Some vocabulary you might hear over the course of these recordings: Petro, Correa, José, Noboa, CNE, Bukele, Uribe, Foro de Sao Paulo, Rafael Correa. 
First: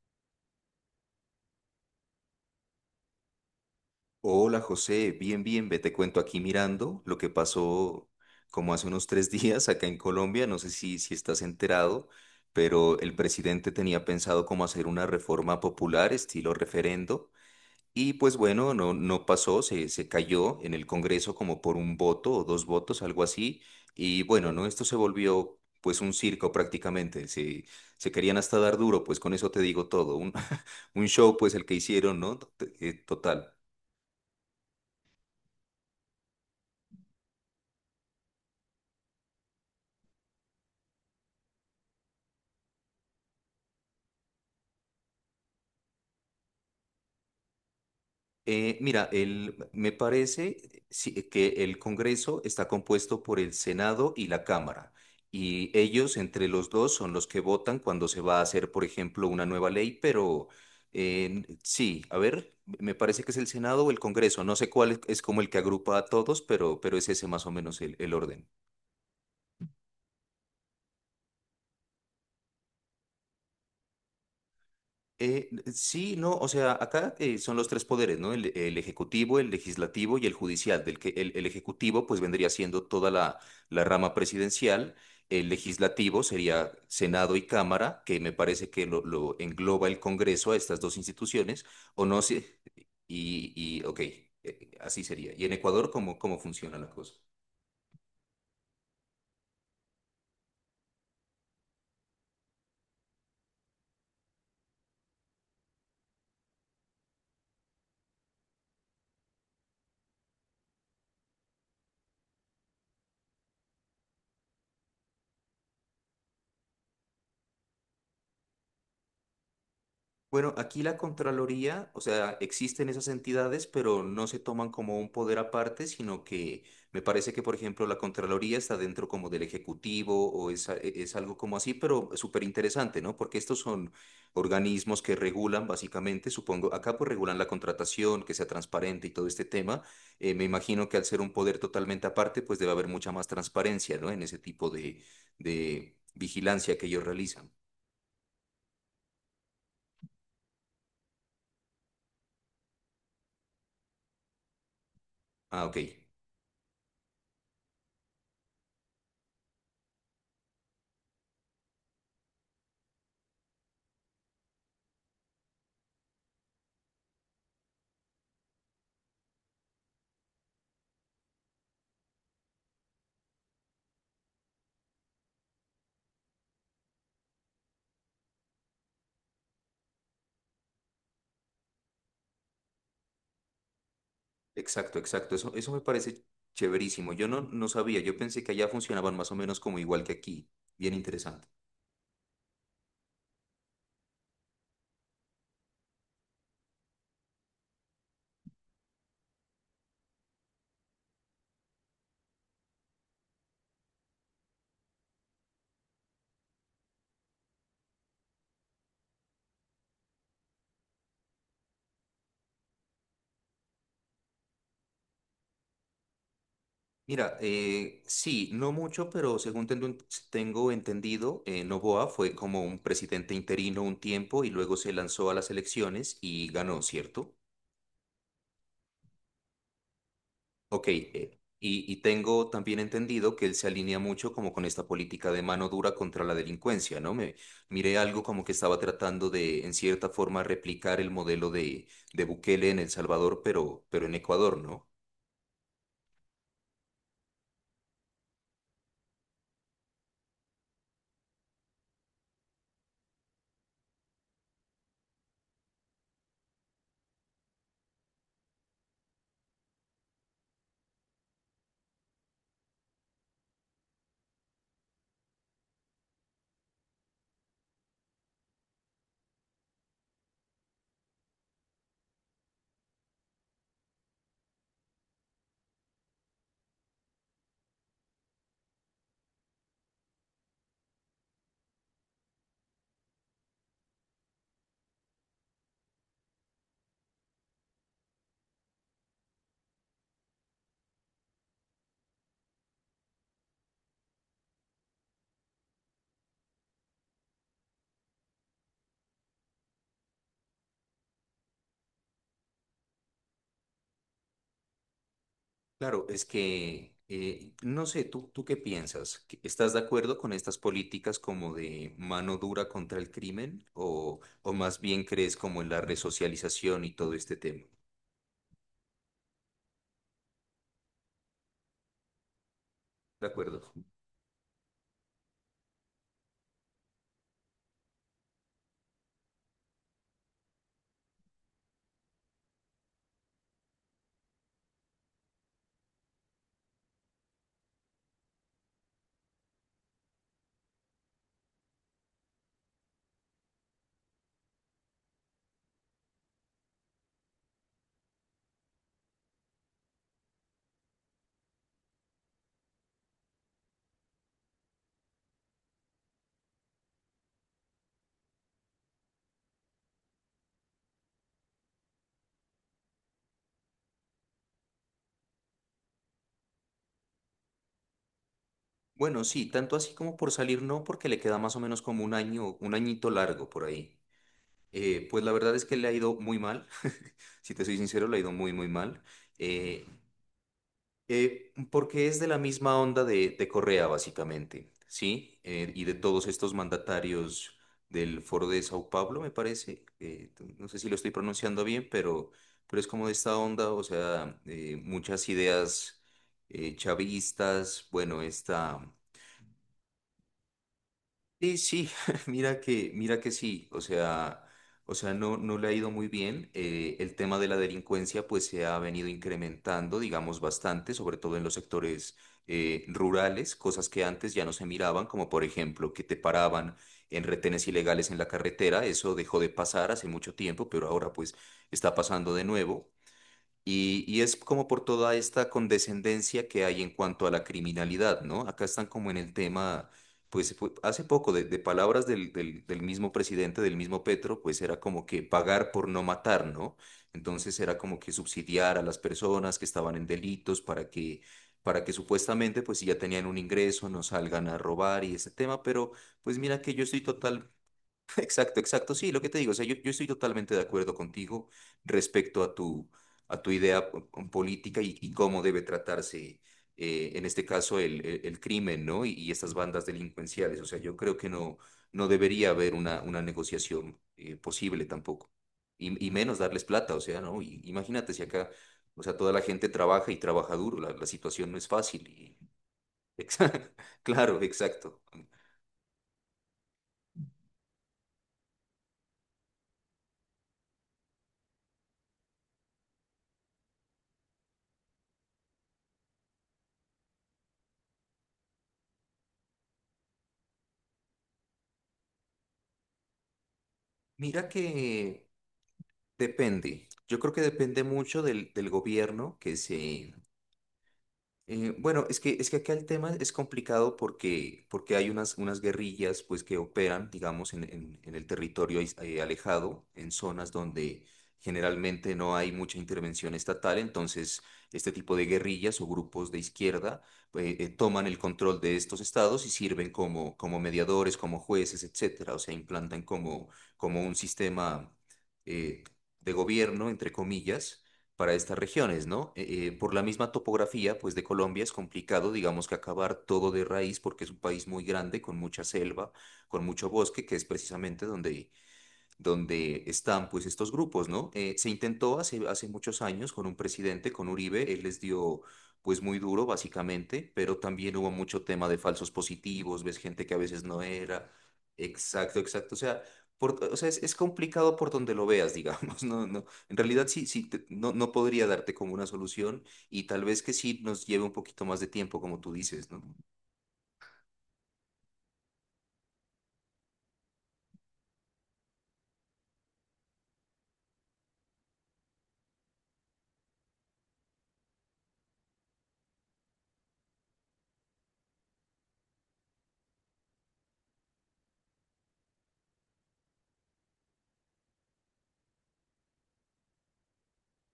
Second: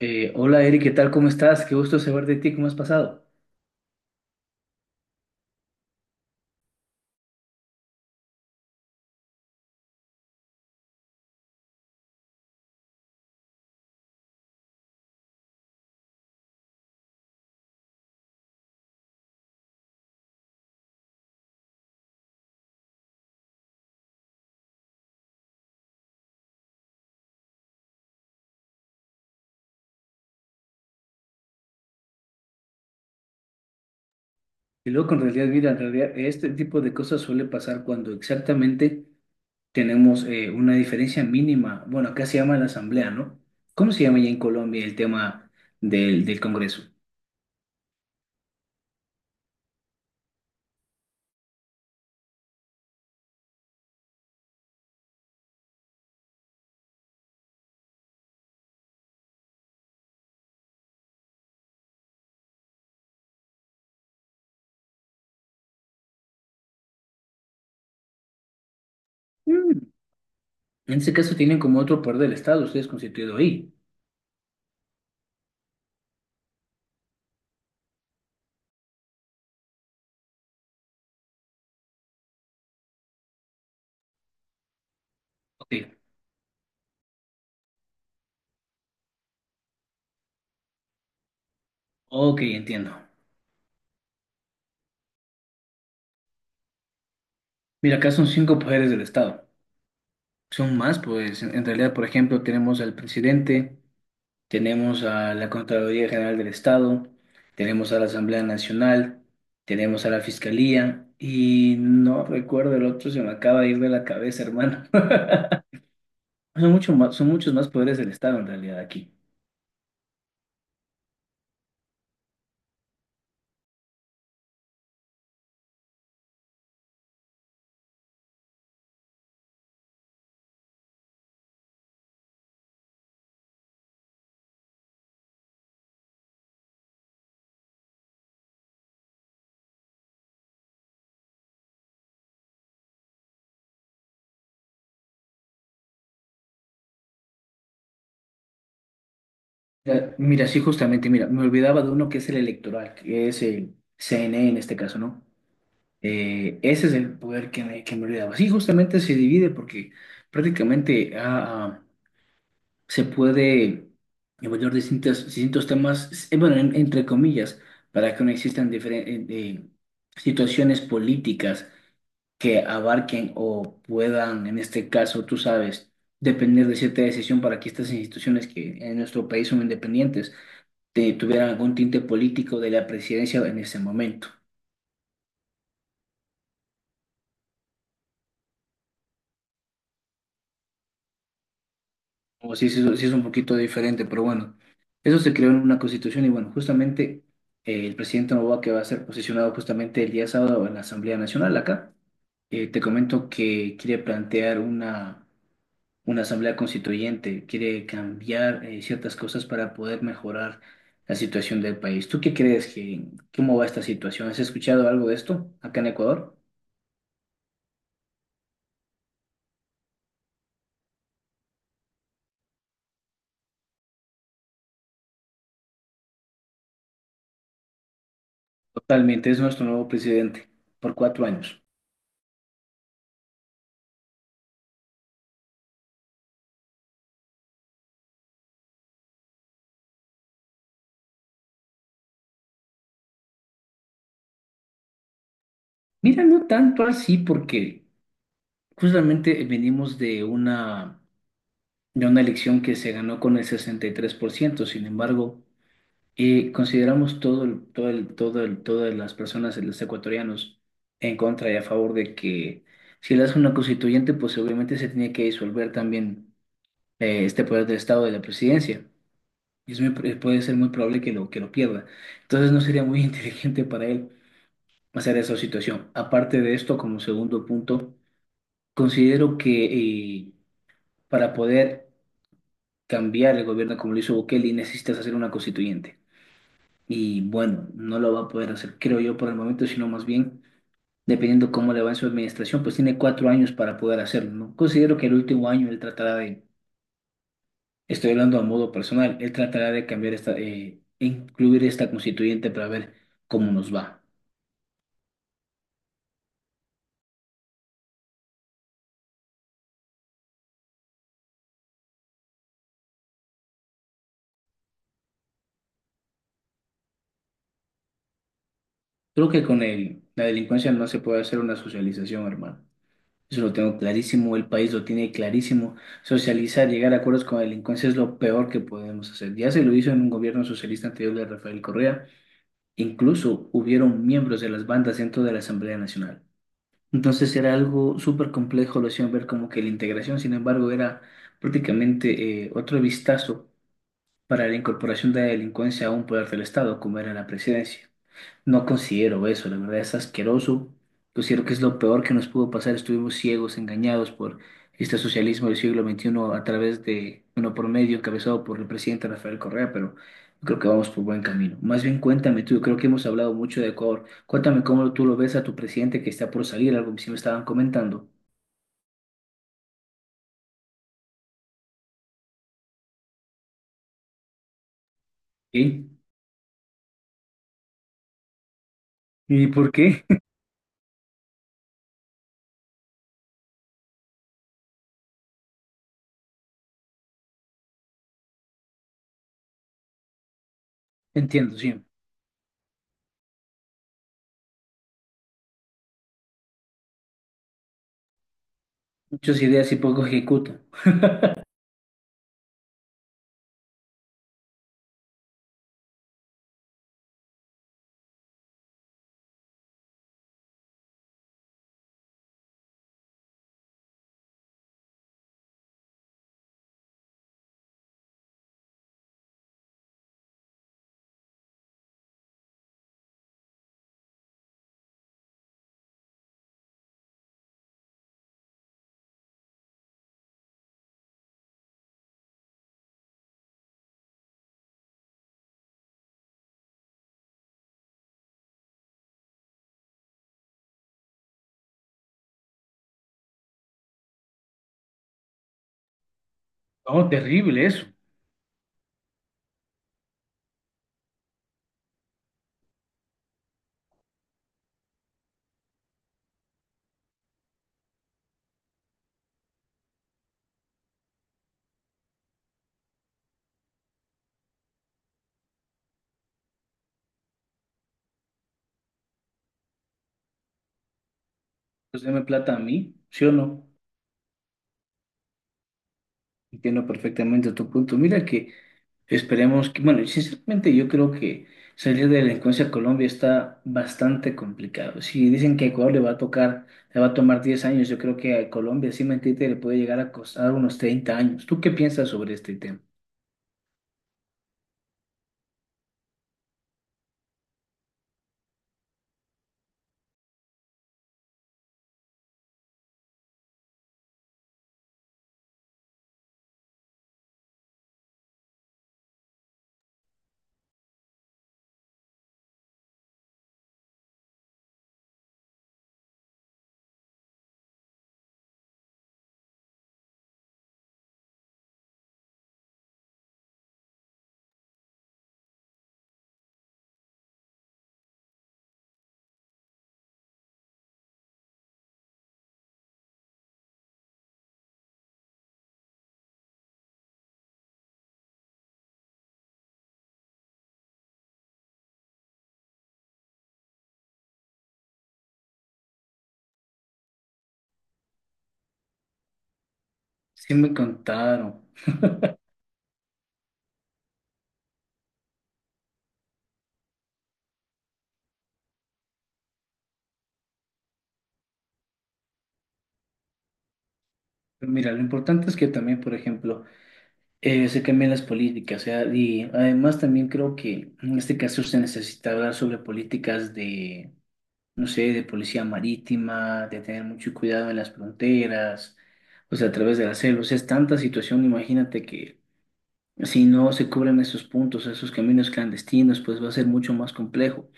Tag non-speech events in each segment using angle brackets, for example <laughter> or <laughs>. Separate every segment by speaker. Speaker 1: Hola Eric, ¿qué tal? ¿Cómo estás? Qué gusto saber de ti, ¿cómo has pasado?
Speaker 2: Hola José, bien, bien, ve, te cuento aquí mirando lo que pasó como hace unos tres <laughs> días acá en Colombia, no sé si estás enterado, pero el presidente tenía pensado cómo hacer una reforma popular estilo referendo y pues bueno, no, no pasó, se cayó en el Congreso como por un voto o dos votos, algo así, y bueno, no, esto se volvió pues un circo prácticamente, se querían hasta dar duro, pues con eso te digo todo, <laughs> un show pues el que hicieron, ¿no? Total.
Speaker 1: Y luego, en realidad, mira, en realidad este tipo de cosas suele pasar cuando exactamente tenemos una diferencia mínima. Bueno, acá se llama la asamblea, ¿no? ¿Cómo se llama ya en Colombia el tema del Congreso?
Speaker 2: Mira, me parece sí, que el Congreso está compuesto por el Senado y la Cámara, y ellos entre los dos son los que votan cuando se va a hacer, por ejemplo, una nueva ley, pero sí, a ver, me parece que es el Senado o el Congreso, no sé cuál es como el que agrupa a todos, pero es ese más o menos el orden.
Speaker 1: Mm, en ese caso tienen como otro poder del Estado, ustedes constituido ahí.
Speaker 2: Eh, sí, no, o sea, acá son los tres poderes, ¿no? El ejecutivo, el legislativo y el judicial, del que el ejecutivo pues vendría siendo toda la rama presidencial, el
Speaker 1: Ok,
Speaker 2: legislativo sería Senado y Cámara, que me parece que lo engloba el Congreso a estas dos instituciones, o no
Speaker 1: ok,
Speaker 2: sé,
Speaker 1: entiendo.
Speaker 2: y ok, así sería. ¿Y en Ecuador cómo funciona la cosa?
Speaker 1: Mira, acá son cinco poderes del Estado. Son más, pues en realidad, por ejemplo, tenemos al presidente. Tenemos a la Contraloría General del Estado, tenemos a la Asamblea Nacional, tenemos a la Fiscalía y no recuerdo el otro, se me acaba de ir de la cabeza, hermano. <laughs> Son mucho más, son muchos más poderes del Estado en realidad aquí.
Speaker 2: Bueno, aquí la Contraloría, o sea, existen esas entidades, pero no se toman como un poder aparte, sino que me parece que, por ejemplo, la Contraloría está dentro como del Ejecutivo o es, es algo como así, pero súper interesante, ¿no? Porque estos son organismos que regulan básicamente, supongo, acá pues regulan la contratación, que sea transparente y todo este tema. Me imagino que al ser un poder totalmente aparte, pues debe haber mucha más transparencia, ¿no? En ese tipo de vigilancia que ellos realizan.
Speaker 1: Mira, mira, sí, justamente, mira, me olvidaba de uno que es el electoral, que es el CNE en este caso, ¿no?
Speaker 2: Ah, ok.
Speaker 1: Ese es el poder que me olvidaba. Sí, justamente se divide porque prácticamente ha se puede evaluar distintos temas, bueno, entre comillas, para que no existan eh, situaciones políticas que abarquen o puedan, en este caso, tú sabes, depender de cierta decisión para que estas instituciones que en nuestro país son independientes tuvieran algún tinte político de la presidencia en ese momento.
Speaker 2: Exacto, exacto. Eso me parece chéverísimo. Yo no, no sabía, yo pensé que allá funcionaban más o menos como igual que aquí. Bien interesante.
Speaker 1: O sí, sí, sí es un poquito diferente, pero bueno, eso se creó en una constitución y bueno, justamente el presidente Noboa que va a ser posicionado justamente el día sábado en la Asamblea Nacional acá, te comento que quiere plantear una asamblea constituyente, quiere cambiar ciertas cosas para poder mejorar la situación del país. ¿Tú qué crees cómo va esta situación? ¿Has escuchado algo de esto acá en Ecuador?
Speaker 2: Mira, sí, no mucho, pero según tengo, tengo entendido, Noboa fue como un presidente interino un tiempo y luego se lanzó a las elecciones y ganó, ¿cierto?
Speaker 1: Totalmente, es nuestro nuevo presidente
Speaker 2: Ok,
Speaker 1: por cuatro años.
Speaker 2: y tengo también entendido que él se alinea mucho como con esta política de mano dura contra la delincuencia, ¿no? Me miré algo como que estaba tratando de, en cierta forma, replicar el modelo de Bukele en El Salvador, pero en Ecuador, ¿no?
Speaker 1: Mira, no tanto así porque... Justamente venimos de de una elección que se ganó con el 63%. Sin embargo, consideramos todas las personas, los ecuatorianos, en contra y a favor de que si él hace una constituyente, pues obviamente se tiene que disolver también este poder del Estado de la presidencia. Y es muy puede ser muy probable que que lo pierda. Entonces no sería muy <laughs> inteligente para él hacer esa situación. Aparte de esto, como segundo punto, considero que eh, para poder cambiar el gobierno como lo hizo Bukele necesitas hacer una constituyente. Y bueno, no lo va a poder hacer, creo yo, por el momento, sino más bien, dependiendo cómo le va en su administración, pues tiene 4 años para poder hacerlo, ¿no? Considero que el último año él tratará de, estoy hablando a modo personal, él tratará de cambiar esta, incluir esta constituyente para ver cómo nos va.
Speaker 2: Claro, es que, no sé, ¿tú, tú qué piensas? ¿Estás de acuerdo con estas políticas como de mano dura contra el crimen? O más bien crees como en la resocialización y todo este tema?
Speaker 1: Creo que con la delincuencia no se puede hacer una socialización, hermano.
Speaker 2: De
Speaker 1: Eso lo
Speaker 2: acuerdo.
Speaker 1: tengo clarísimo, el país lo tiene clarísimo. Socializar, llegar a acuerdos con la delincuencia es lo peor que podemos hacer. Ya se lo hizo en un gobierno socialista anterior de Rafael Correa. Incluso hubieron miembros de las bandas dentro de la Asamblea Nacional. Entonces era algo súper complejo, lo hacían ver como que la integración, sin embargo, era prácticamente otro vistazo para la incorporación de la delincuencia a un poder del Estado, como era la presidencia. No considero eso, la verdad es asqueroso. Considero que es lo peor que nos pudo pasar. Estuvimos ciegos, engañados por este socialismo del siglo 21 a través de, uno por medio encabezado por el presidente Rafael Correa, pero yo creo que vamos por buen camino. Más bien cuéntame tú, yo creo que hemos hablado mucho de Ecuador. Cuéntame cómo tú lo ves a tu presidente que está por salir, algo que sí me estaban comentando.
Speaker 2: Bueno, sí, tanto así como por salir no, porque le queda más o menos como un año, un añito largo por ahí. Pues la verdad es que
Speaker 1: ¿Y,
Speaker 2: le ha ido muy mal, <laughs> si te soy sincero, le ha ido muy, muy mal.
Speaker 1: ¿Y por
Speaker 2: Eh,
Speaker 1: qué? <laughs>
Speaker 2: Porque es de la misma onda de Correa, básicamente, ¿sí? Y de todos estos mandatarios del Foro de Sao Paulo, me parece, no sé si lo estoy
Speaker 1: Entiendo,
Speaker 2: pronunciando
Speaker 1: sí.
Speaker 2: bien, pero es como de esta onda, o sea, muchas ideas chavistas, bueno, esta...
Speaker 1: Muchas ideas y poco ejecuta.
Speaker 2: Sí, sí, <laughs> mira que sí, o sea, no, no le ha ido muy bien. El tema de la delincuencia pues se ha venido incrementando, digamos, bastante, sobre todo en los sectores rurales, cosas que antes ya no se miraban, como por ejemplo que te paraban en retenes ilegales en la carretera, eso dejó de pasar hace mucho tiempo, pero ahora pues está pasando de nuevo. Y es como por toda esta condescendencia que hay en cuanto a la criminalidad, ¿no? Acá están como en el tema, pues hace poco, de palabras del mismo presidente, del mismo Petro, pues era como que pagar por no matar, ¿no? Entonces era como que subsidiar a las personas que estaban en delitos para que supuestamente, pues si ya tenían un ingreso, no salgan a robar y ese tema, pero pues mira que yo estoy
Speaker 1: Oh,
Speaker 2: total.
Speaker 1: terrible eso.
Speaker 2: Exacto, exacto. Sí, lo que te digo, o sea, yo estoy totalmente de acuerdo contigo respecto a tu idea política y cómo debe tratarse, en este caso, el crimen, ¿no? Y estas bandas delincuenciales. O sea, yo creo que no, no debería haber una negociación, posible tampoco. Y menos darles plata, o sea, ¿no? Y, imagínate si acá, o sea, toda la gente trabaja y trabaja duro, la situación no es
Speaker 1: Pues
Speaker 2: fácil.
Speaker 1: deme
Speaker 2: Y
Speaker 1: plata a mí,
Speaker 2: <laughs>
Speaker 1: ¿sí o no?
Speaker 2: Exa- Claro, exacto.
Speaker 1: Entiendo perfectamente tu punto. Mira que esperemos que, bueno, sinceramente yo creo que salir de la delincuencia a Colombia está bastante complicado. Si dicen que a Ecuador le va a tocar, le va a tomar 10 años, yo creo que a Colombia, sin mentirte, le puede llegar a costar unos 30 años. ¿Tú qué piensas sobre este tema?
Speaker 2: Mira que... Depende. Yo creo que depende mucho del gobierno que se, bueno, es que acá el tema es complicado porque, porque hay unas, unas guerrillas pues, que operan, digamos, en, en el territorio alejado, en zonas donde generalmente no hay mucha intervención estatal, entonces este tipo de guerrillas o grupos de izquierda toman el control de estos estados y sirven como, como mediadores, como jueces, etcétera, o sea, implantan como, como un sistema eh, de gobierno, entre comillas, para estas regiones, ¿no? Por la misma topografía, pues de Colombia es complicado, digamos que acabar todo de raíz porque es un país muy grande, con mucha selva, con mucho bosque, que es precisamente donde donde están pues estos grupos, ¿no? Se intentó hace, hace muchos años con un presidente, con Uribe, él les dio pues muy duro básicamente, pero también hubo mucho tema de falsos positivos, ves gente que a
Speaker 1: Sí
Speaker 2: veces
Speaker 1: me
Speaker 2: no era,
Speaker 1: contaron.
Speaker 2: exacto, exacto, o sea, o sea es complicado por donde lo veas, digamos, <laughs> no, no, en realidad sí, sí, no, no podría darte como una solución y tal vez que sí nos lleve un poquito más de tiempo, como tú dices, ¿no?
Speaker 1: Pero mira, lo importante es que también, por ejemplo, se cambien las políticas, o sea, y además también creo que en este caso se necesita hablar sobre políticas de no sé, de policía marítima, de tener mucho cuidado en las fronteras, o sea, a través de la selva. O sea, es tanta situación, imagínate que si no se cubren esos puntos, esos caminos clandestinos, pues va a ser mucho más complejo.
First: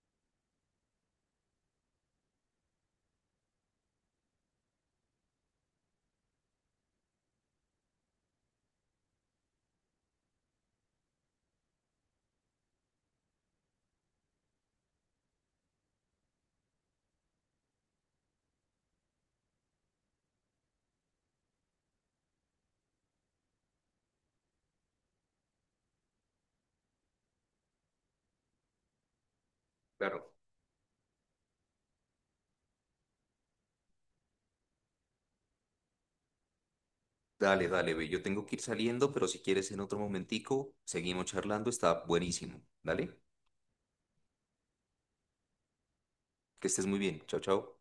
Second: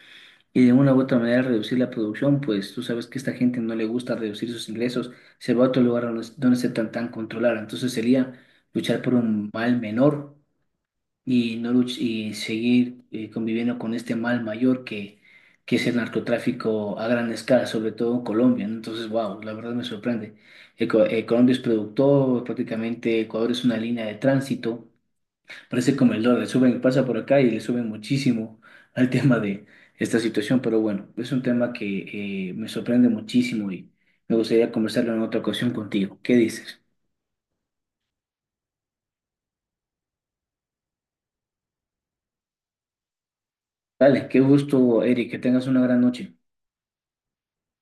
Speaker 1: Y de una u otra manera reducir la producción, pues tú sabes que a esta gente no le gusta reducir sus ingresos, se va a otro lugar donde, donde se tan controlar. Entonces sería luchar por un mal menor y no luch- y seguir conviviendo con este mal mayor que es el narcotráfico a gran escala, sobre todo en Colombia, ¿no? Entonces, wow, la verdad me sorprende. Colombia es productor, prácticamente Ecuador es una línea de tránsito, parece como el dólar, suben, pasa por acá y le suben muchísimo <laughs> al tema de esta
Speaker 2: Claro.
Speaker 1: situación, pero bueno, es un tema que me sorprende muchísimo y me gustaría conversarlo en otra ocasión contigo. ¿Qué dices?
Speaker 2: Dale, dale, ve. Yo tengo que ir saliendo, pero si quieres en otro momentico, seguimos charlando. Está buenísimo. Dale,
Speaker 1: Dale, qué gusto, Eric, que tengas una gran noche.
Speaker 2: que estés muy bien. Chao, chao.